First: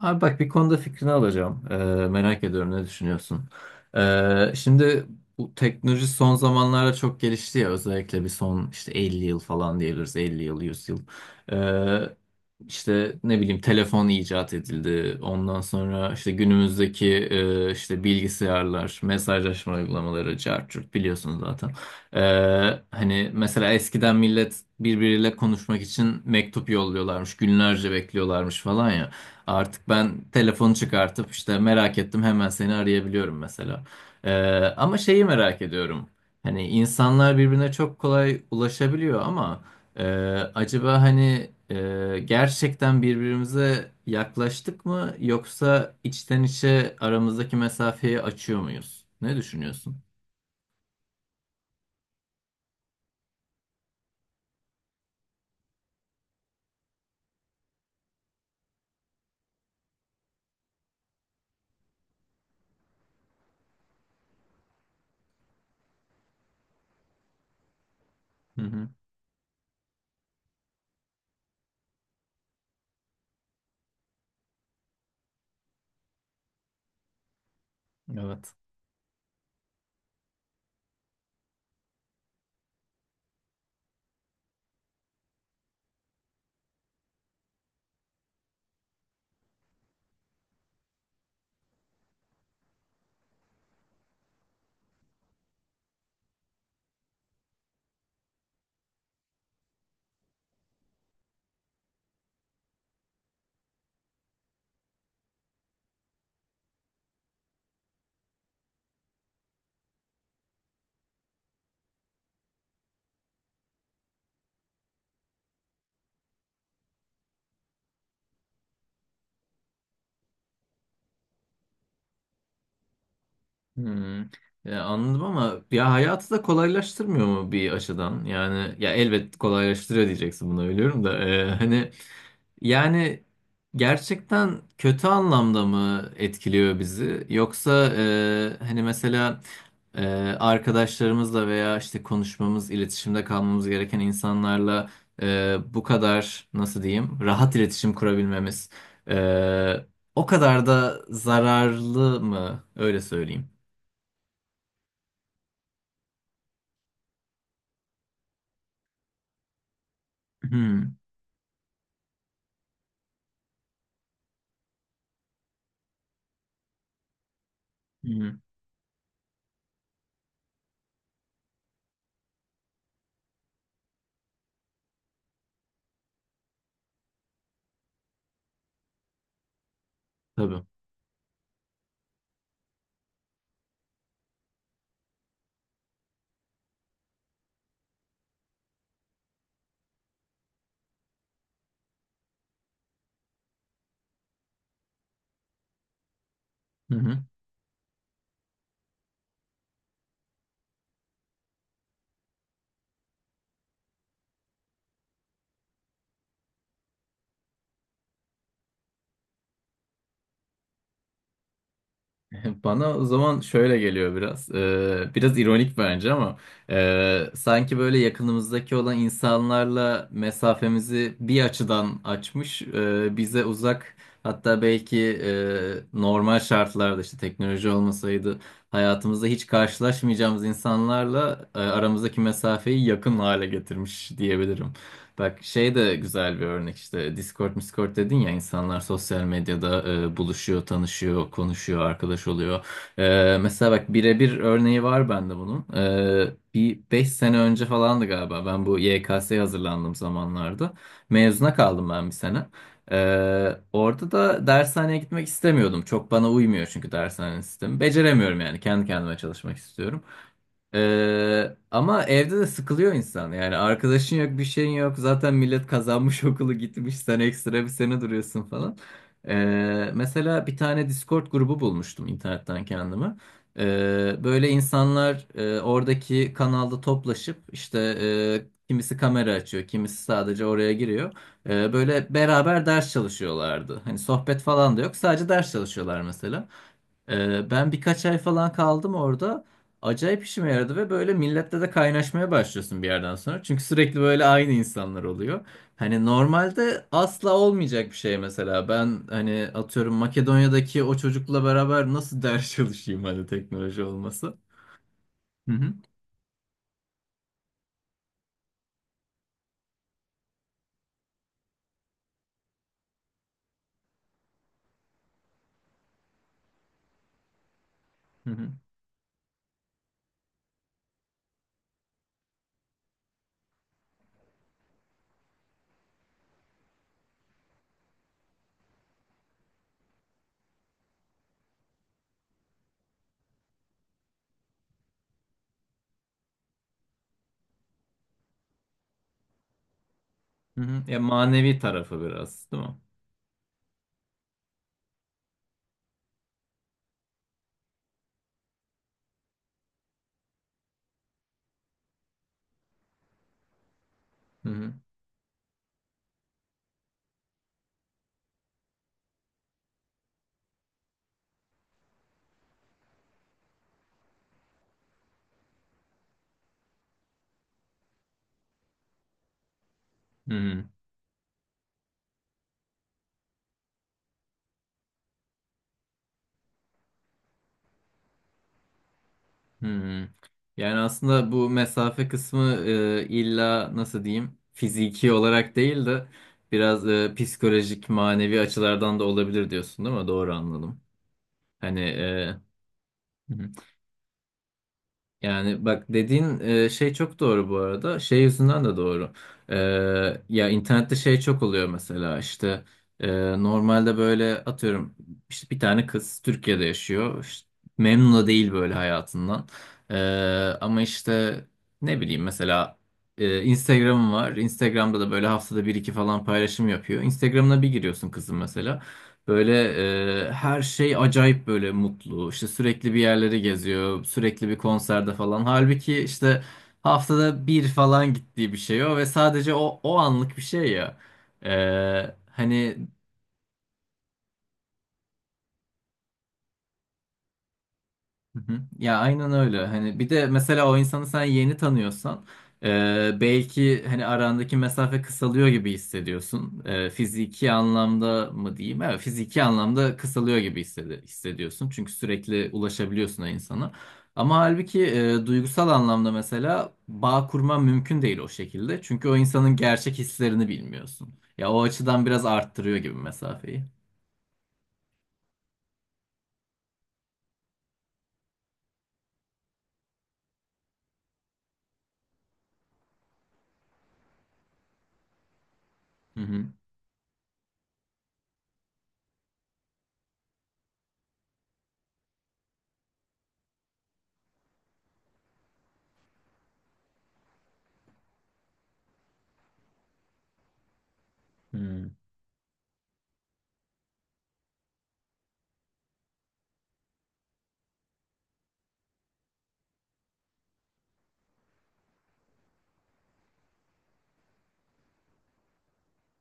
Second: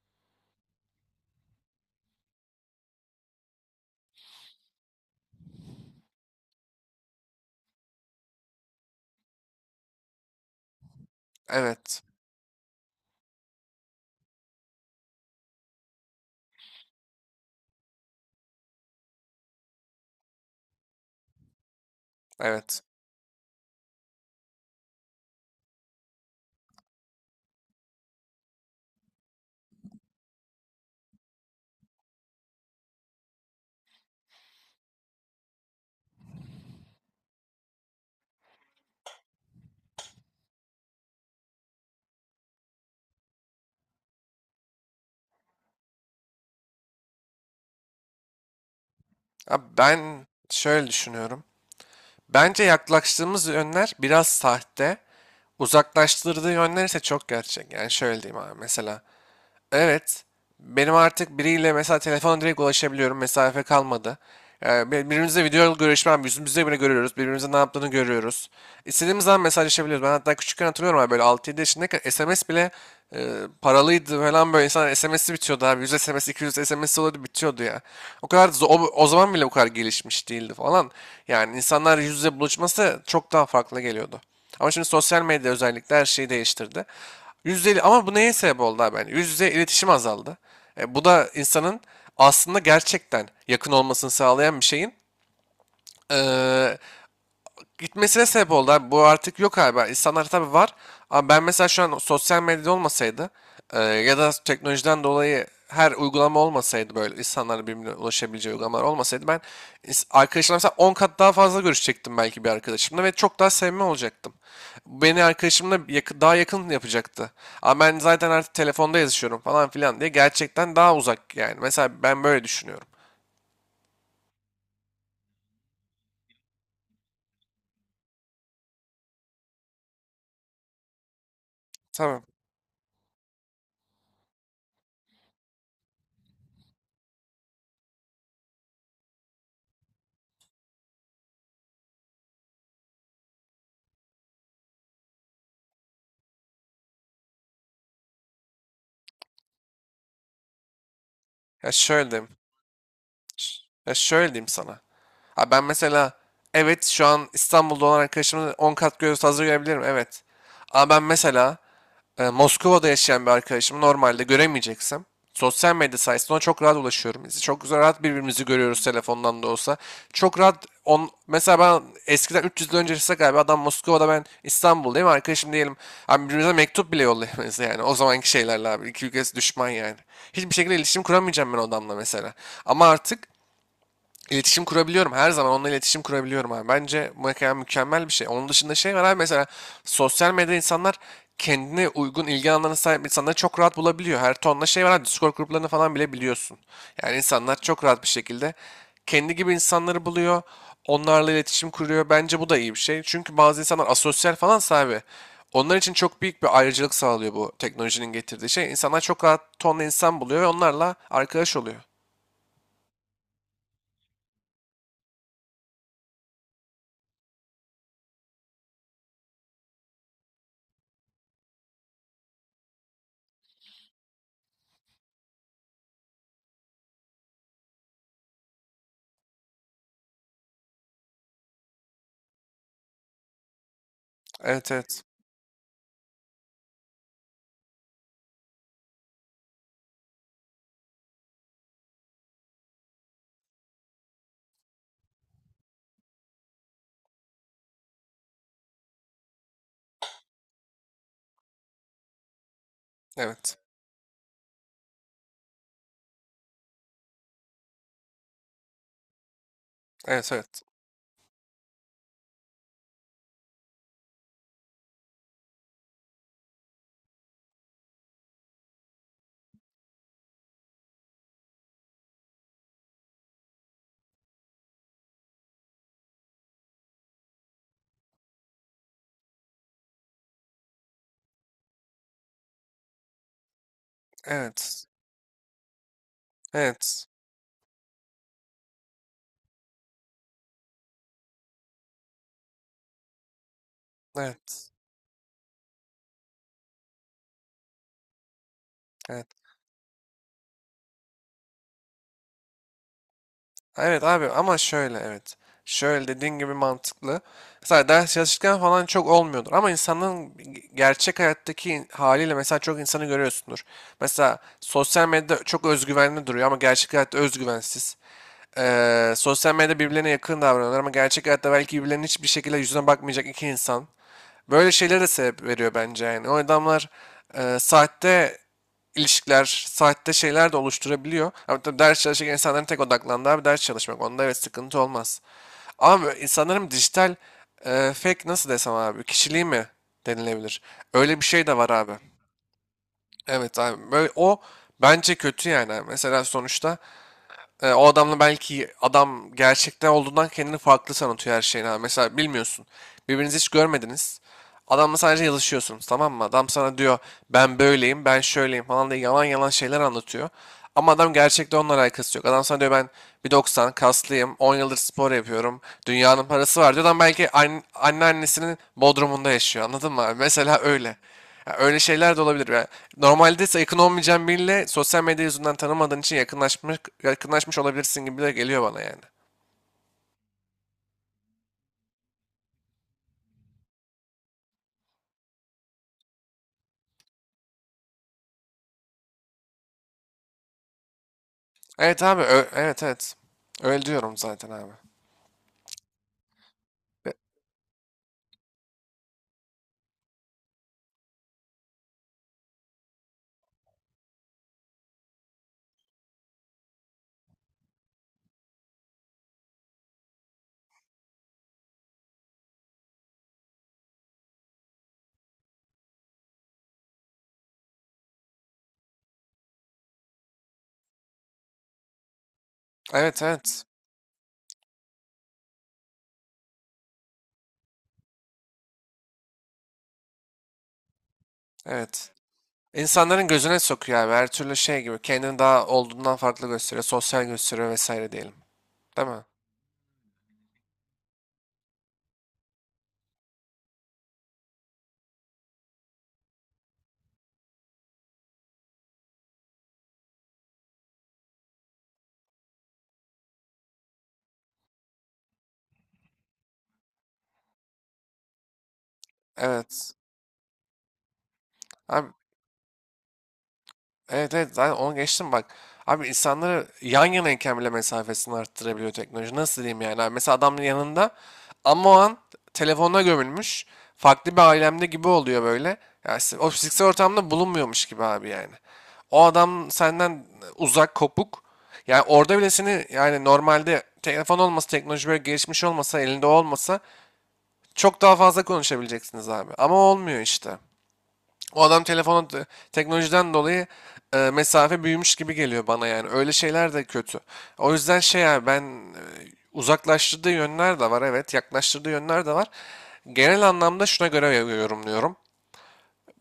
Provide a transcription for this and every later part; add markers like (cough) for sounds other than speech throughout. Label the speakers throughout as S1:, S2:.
S1: Abi bak bir konuda fikrini alacağım. Merak ediyorum ne düşünüyorsun? Şimdi bu teknoloji son zamanlarda çok gelişti ya özellikle bir son işte 50 yıl falan diyebiliriz 50 yıl 100 yıl.
S2: Evet,
S1: Ee, işte ne bileyim telefon icat edildi. Ondan sonra işte günümüzdeki işte bilgisayarlar, mesajlaşma uygulamaları, cart curt biliyorsunuz zaten. Ee,
S2: evet.
S1: hani mesela eskiden millet birbiriyle konuşmak için mektup yolluyorlarmış, günlerce bekliyorlarmış falan ya. Artık ben telefonu çıkartıp işte merak ettim hemen seni arayabiliyorum mesela. Ee, ama şeyi merak ediyorum. Hani insanlar birbirine çok kolay ulaşabiliyor ama e, acaba hani gerçekten birbirimize yaklaştık mı yoksa içten içe aramızdaki mesafeyi açıyor muyuz? Ne
S2: Abi
S1: düşünüyorsun?
S2: ben şöyle düşünüyorum. Bence yaklaştığımız yönler biraz sahte, uzaklaştırdığı yönler ise çok gerçek. Yani şöyle diyeyim abi mesela. Evet. Benim artık biriyle mesela telefona direkt ulaşabiliyorum. Mesafe kalmadı. Yani birbirimizle video görüşmem, yüzümüzde bile görüyoruz. Birbirimizin ne yaptığını görüyoruz.
S1: Hı hı.
S2: İstediğimiz zaman mesajlaşabiliyoruz. Ben hatta küçükken hatırlıyorum abi böyle 6-7 yaşındayken SMS bile e, paralıydı falan böyle insanlar SMS'i bitiyordu abi. 100 SMS, 200 SMS oluyordu bitiyordu ya. O kadar
S1: Evet.
S2: zo- o, o zaman bile bu kadar gelişmiş değildi falan. Yani insanlar yüz yüze buluşması çok daha farklı geliyordu. Ama şimdi sosyal medya özellikle her şeyi değiştirdi. Yüzde ama bu neye sebep oldu abi? Yani yüzde iletişim azaldı. Bu da insanın aslında gerçekten yakın olmasını sağlayan bir şeyin eee, gitmesine sebep oldu abi. Bu artık yok abi. İnsanlar tabii var. Ama ben mesela şu an sosyal medyada olmasaydı ya da teknolojiden dolayı her uygulama olmasaydı böyle insanların birbirine ulaşabileceği uygulamalar olmasaydı ben arkadaşlarla mesela 10 kat daha fazla görüşecektim belki bir arkadaşımla ve çok daha sevme olacaktım. Bu beni arkadaşımla daha yakın yapacaktı. Ama ben zaten artık telefonda yazışıyorum falan filan diye gerçekten daha uzak yani. Mesela ben böyle düşünüyorum.
S1: Hmm. Ya anladım ama ya hayatı da kolaylaştırmıyor mu bir açıdan? Yani ya elbet kolaylaştırıyor diyeceksin buna biliyorum da hani
S2: Tamam.
S1: yani gerçekten kötü anlamda mı etkiliyor bizi? Yoksa hani mesela e, arkadaşlarımızla veya işte konuşmamız, iletişimde kalmamız gereken insanlarla bu kadar nasıl diyeyim rahat iletişim kurabilmemiz e, o kadar da
S2: Ya şöyle
S1: zararlı
S2: diyeyim.
S1: mı? Öyle söyleyeyim.
S2: Ya şöyle diyeyim sana. Ha ben mesela evet şu an İstanbul'da olan arkadaşımın 10 kat göz hazır görebilirim evet. Ama
S1: Hmm,
S2: ben mesela Moskova'da yaşayan bir arkadaşımı normalde göremeyeceksem sosyal medya sayesinde ona çok rahat ulaşıyorum. Biz çok güzel rahat
S1: hmm,
S2: birbirimizi görüyoruz telefondan da olsa. Çok rahat mesela ben eskiden 300 yıl öncesi galiba adam Moskova'da ben İstanbul'dayım arkadaşım diyelim. Abi birbirimize mektup bile yollayamayız (laughs) yani o zamanki şeylerle abi. İki ülkesi düşman yani. Hiçbir
S1: tabii.
S2: şekilde iletişim kuramayacağım ben o adamla mesela. Ama artık İletişim kurabiliyorum. Her zaman onunla iletişim kurabiliyorum abi. Bence bu ekran mükemmel bir şey. Onun dışında şey var abi mesela sosyal medyada insanlar kendine uygun ilgi alanlarına sahip insanları çok rahat bulabiliyor. Her tonla şey var abi. Discord gruplarını falan bile biliyorsun.
S1: Hı
S2: Yani
S1: hı.
S2: insanlar çok rahat bir şekilde kendi gibi insanları buluyor. Onlarla iletişim kuruyor. Bence bu da iyi bir şey. Çünkü bazı insanlar asosyal falan sahibi. Onlar için çok büyük bir ayrıcalık sağlıyor bu teknolojinin getirdiği şey. İnsanlar çok rahat tonla insan buluyor ve onlarla arkadaş oluyor.
S1: (laughs) Bana o zaman şöyle geliyor biraz. Biraz ironik bence ama sanki böyle yakınımızdaki olan insanlarla mesafemizi bir açıdan açmış, bize uzak hatta belki normal şartlarda işte teknoloji olmasaydı hayatımızda hiç karşılaşmayacağımız insanlarla aramızdaki mesafeyi yakın hale getirmiş diyebilirim.
S2: Evet evet.
S1: Bak şey de güzel bir örnek işte Discord, Discord dedin ya insanlar sosyal medyada buluşuyor, tanışıyor, konuşuyor, arkadaş oluyor. Mesela bak birebir örneği var bende bunun. Bir 5 sene önce falandı galiba ben bu YKS'ye hazırlandığım zamanlarda. Mezuna kaldım ben bir sene.
S2: Evet.
S1: Orada da dershaneye gitmek istemiyordum. Çok bana uymuyor çünkü dershane sistemi. Beceremiyorum yani kendi kendime çalışmak istiyorum.
S2: Evet evet.
S1: Ama evde de sıkılıyor insan. Yani arkadaşın yok, bir şeyin yok. Zaten millet kazanmış (laughs) okulu gitmiş. Sen ekstra bir sene duruyorsun falan. Mesela bir tane Discord grubu bulmuştum internetten kendime. Böyle insanlar oradaki kanalda toplaşıp işte kimisi kamera açıyor, kimisi sadece oraya giriyor. Böyle beraber ders çalışıyorlardı. Hani sohbet falan da
S2: Evet.
S1: yok. Sadece ders çalışıyorlar mesela.
S2: Evet.
S1: Ben birkaç ay falan kaldım orada acayip işime yaradı ve böyle millette de kaynaşmaya başlıyorsun bir yerden sonra. Çünkü sürekli böyle aynı
S2: Evet.
S1: insanlar oluyor. Hani normalde asla olmayacak bir şey mesela. Ben
S2: Evet.
S1: hani atıyorum Makedonya'daki o çocukla beraber nasıl (laughs) ders çalışayım hani teknoloji
S2: Evet abi
S1: olması.
S2: ama şöyle evet.
S1: Hı hı.
S2: Şöyle dediğin gibi mantıklı. Mesela ders çalışırken falan çok olmuyordur. Ama insanın gerçek hayattaki haliyle mesela çok insanı görüyorsundur. Mesela sosyal medyada çok özgüvenli duruyor ama gerçek hayatta özgüvensiz.
S1: Hı hı.
S2: Sosyal medyada birbirlerine yakın davranıyorlar ama gerçek hayatta belki birbirlerinin hiçbir şekilde yüzüne bakmayacak iki insan. Böyle şeylere de sebep veriyor bence yani. O adamlar sahte ilişkiler, saatte şeyler de oluşturabiliyor. Ama tabii ders çalışırken insanların tek odaklandığı abi ders çalışmak. Onda evet sıkıntı olmaz. Ama insanların dijital fake nasıl desem abi kişiliği mi
S1: Hı
S2: denilebilir?
S1: hı. Ya
S2: Öyle bir şey de
S1: manevi
S2: var abi.
S1: tarafı biraz, değil mi?
S2: Evet abi. Böyle o bence kötü yani. Abi. Mesela sonuçta o adamla belki adam gerçekte olduğundan kendini farklı sanatıyor her şeyine. Mesela bilmiyorsun. Birbirinizi hiç görmediniz.
S1: Hı hı.
S2: Adamla sadece yazışıyorsunuz, tamam mı? Adam sana diyor ben böyleyim, ben şöyleyim falan diye yalan yalan şeyler anlatıyor. Ama adam gerçekte onunla alakası yok. Adam sana diyor ben 1,90 kaslıyım, 10 yıldır spor yapıyorum, dünyanın parası var diyor. Adam belki anne, anneannesinin bodrumunda yaşıyor, anladın mı?
S1: Hı
S2: Mesela
S1: hı.
S2: öyle. Ya öyle şeyler de olabilir. Yani normalde ise yakın olmayacağın biriyle sosyal medya yüzünden tanımadığın için yakınlaşmış, yakınlaşmış olabilirsin gibi de geliyor bana yani.
S1: Hmm. Yani aslında bu mesafe kısmı illa nasıl diyeyim fiziki olarak değil de biraz psikolojik manevi açılardan da olabilir diyorsun değil mi? Doğru anladım. Hani
S2: Evet abi, evet evet.
S1: hı.
S2: Öyle diyorum zaten abi.
S1: Yani bak dediğin şey
S2: Ve-
S1: çok doğru bu arada. Şey yüzünden de doğru. E, ya internette şey çok oluyor mesela işte normalde böyle atıyorum işte bir tane kız Türkiye'de yaşıyor. İşte memnun da değil böyle hayatından. E, ama işte ne bileyim mesela Instagram'ım var. Instagram'da da böyle haftada bir iki falan paylaşım yapıyor. Instagram'ına bir giriyorsun kızın mesela. Böyle her şey acayip böyle mutlu. İşte sürekli bir
S2: Evet
S1: yerleri
S2: evet.
S1: geziyor. Sürekli bir konserde falan. Halbuki işte haftada bir falan gittiği bir şey o ve sadece o anlık bir şey ya.
S2: Evet.
S1: Hani
S2: İnsanların gözüne sokuyor abi. Her türlü şey gibi. Kendini daha olduğundan farklı gösteriyor. Sosyal gösteriyor vesaire diyelim.
S1: Hı hı. Ya
S2: Değil mi?
S1: aynen öyle. Hani bir de mesela o insanı sen yeni tanıyorsan belki hani arandaki mesafe kısalıyor gibi hissediyorsun. Fiziki anlamda mı diyeyim? Evet, fiziki anlamda kısalıyor gibi hissediyorsun. Çünkü sürekli ulaşabiliyorsun o insana. Ama halbuki duygusal anlamda mesela bağ kurman mümkün değil o şekilde. Çünkü o insanın
S2: Evet.
S1: gerçek hislerini bilmiyorsun. Ya o açıdan
S2: Abi,
S1: biraz arttırıyor gibi mesafeyi.
S2: evet evet, zaten onu geçtim bak. Abi insanları yan yanayken bile mesafesini arttırabiliyor teknoloji. Nasıl diyeyim yani? Abi mesela adamın yanında ama o an telefonuna gömülmüş. Farklı bir alemde gibi oluyor böyle.
S1: Hı
S2: Yani
S1: hı.
S2: o fiziksel ortamda bulunmuyormuş gibi abi yani. O adam senden uzak, kopuk. Yani orada bile seni yani normalde telefon olmasa, teknoloji böyle gelişmiş olmasa, elinde olmasa çok daha fazla konuşabileceksiniz abi. Ama olmuyor işte. O adam
S1: Hmm.
S2: telefona teknolojiden dolayı mesafe büyümüş gibi geliyor bana yani. Öyle şeyler de kötü. O yüzden şey abi ben uzaklaştırdığı yönler de var, evet, yaklaştırdığı yönler de var. Genel anlamda şuna göre yorumluyorum.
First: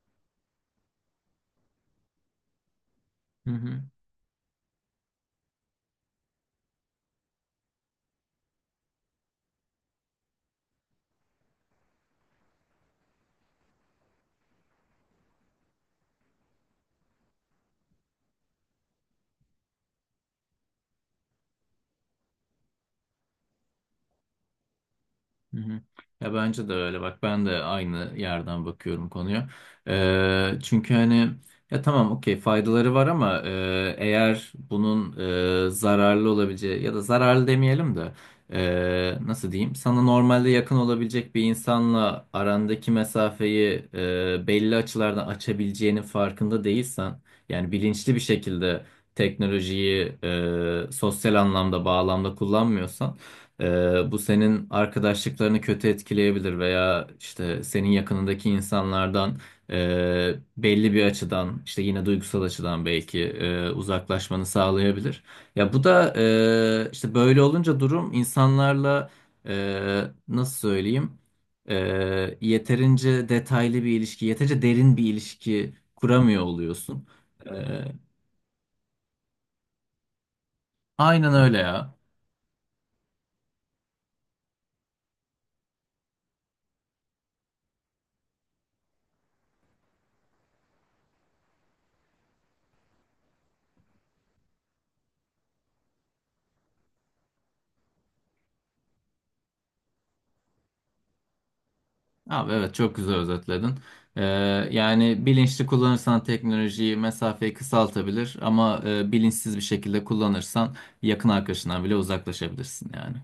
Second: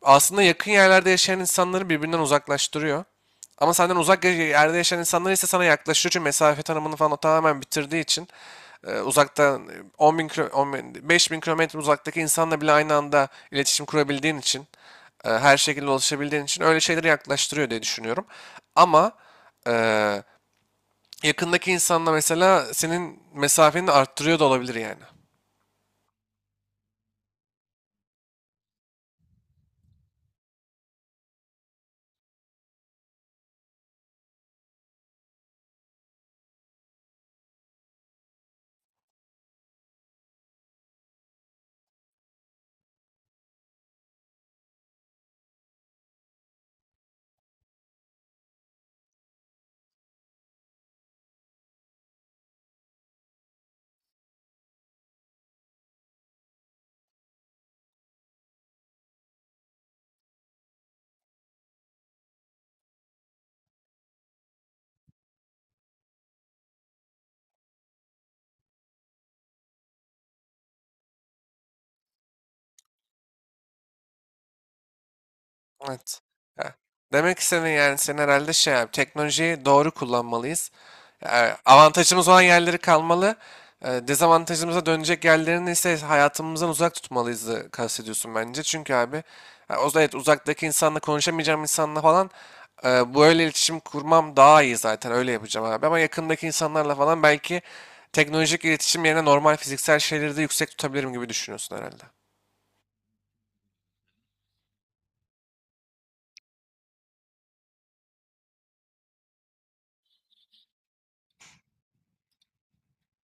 S2: Aslında yakın yerlerde yaşayan insanları birbirinden uzaklaştırıyor.
S1: Hı
S2: Ama
S1: hı.
S2: senden uzak yerde yaşayan insanlar ise sana yaklaşıyor çünkü mesafe tanımını falan o tamamen bitirdiği için uzaktan 10 bin, 5 bin 5.000 kilometre uzaktaki insanla bile aynı anda iletişim kurabildiğin için, her şekilde ulaşabildiğin için öyle şeyleri yaklaştırıyor diye düşünüyorum. Ama e, yakındaki insanla mesela senin mesafeni arttırıyor da olabilir yani.
S1: Hı hı. Ya bence de öyle bak ben de aynı yerden bakıyorum konuya. Çünkü hani ya tamam okey faydaları var ama eğer bunun zararlı olabileceği ya da zararlı demeyelim de nasıl diyeyim sana normalde yakın olabilecek bir insanla arandaki mesafeyi belli açılardan açabileceğinin farkında değilsen yani bilinçli bir şekilde teknolojiyi sosyal anlamda bağlamda kullanmıyorsan bu senin arkadaşlıklarını kötü etkileyebilir veya işte senin yakınındaki insanlardan belli bir açıdan işte yine duygusal açıdan belki uzaklaşmanı sağlayabilir. Ya bu da işte böyle olunca durum insanlarla nasıl söyleyeyim E, yeterince detaylı bir ilişki, yeterince derin bir ilişki
S2: Evet.
S1: kuramıyor
S2: Ya,
S1: oluyorsun.
S2: demek
S1: E,
S2: istediğin yani senin herhalde şey abi, teknolojiyi doğru kullanmalıyız.
S1: aynen
S2: Yani
S1: öyle ya.
S2: avantajımız olan yerleri kalmalı. Dezavantajımıza dönecek yerlerini ise hayatımızdan uzak tutmalıyız, kastediyorsun bence. Çünkü abi ya o da evet uzaktaki insanla konuşamayacağım insanla falan böyle iletişim kurmam daha iyi zaten öyle yapacağım abi. Ama yakındaki insanlarla falan belki teknolojik iletişim yerine normal fiziksel şeyleri de yüksek tutabilirim gibi düşünüyorsun herhalde.
S1: Abi evet çok güzel özetledin. Ee, yani bilinçli kullanırsan teknolojiyi mesafeyi kısaltabilir ama bilinçsiz bir şekilde kullanırsan yakın arkadaşından bile uzaklaşabilirsin yani.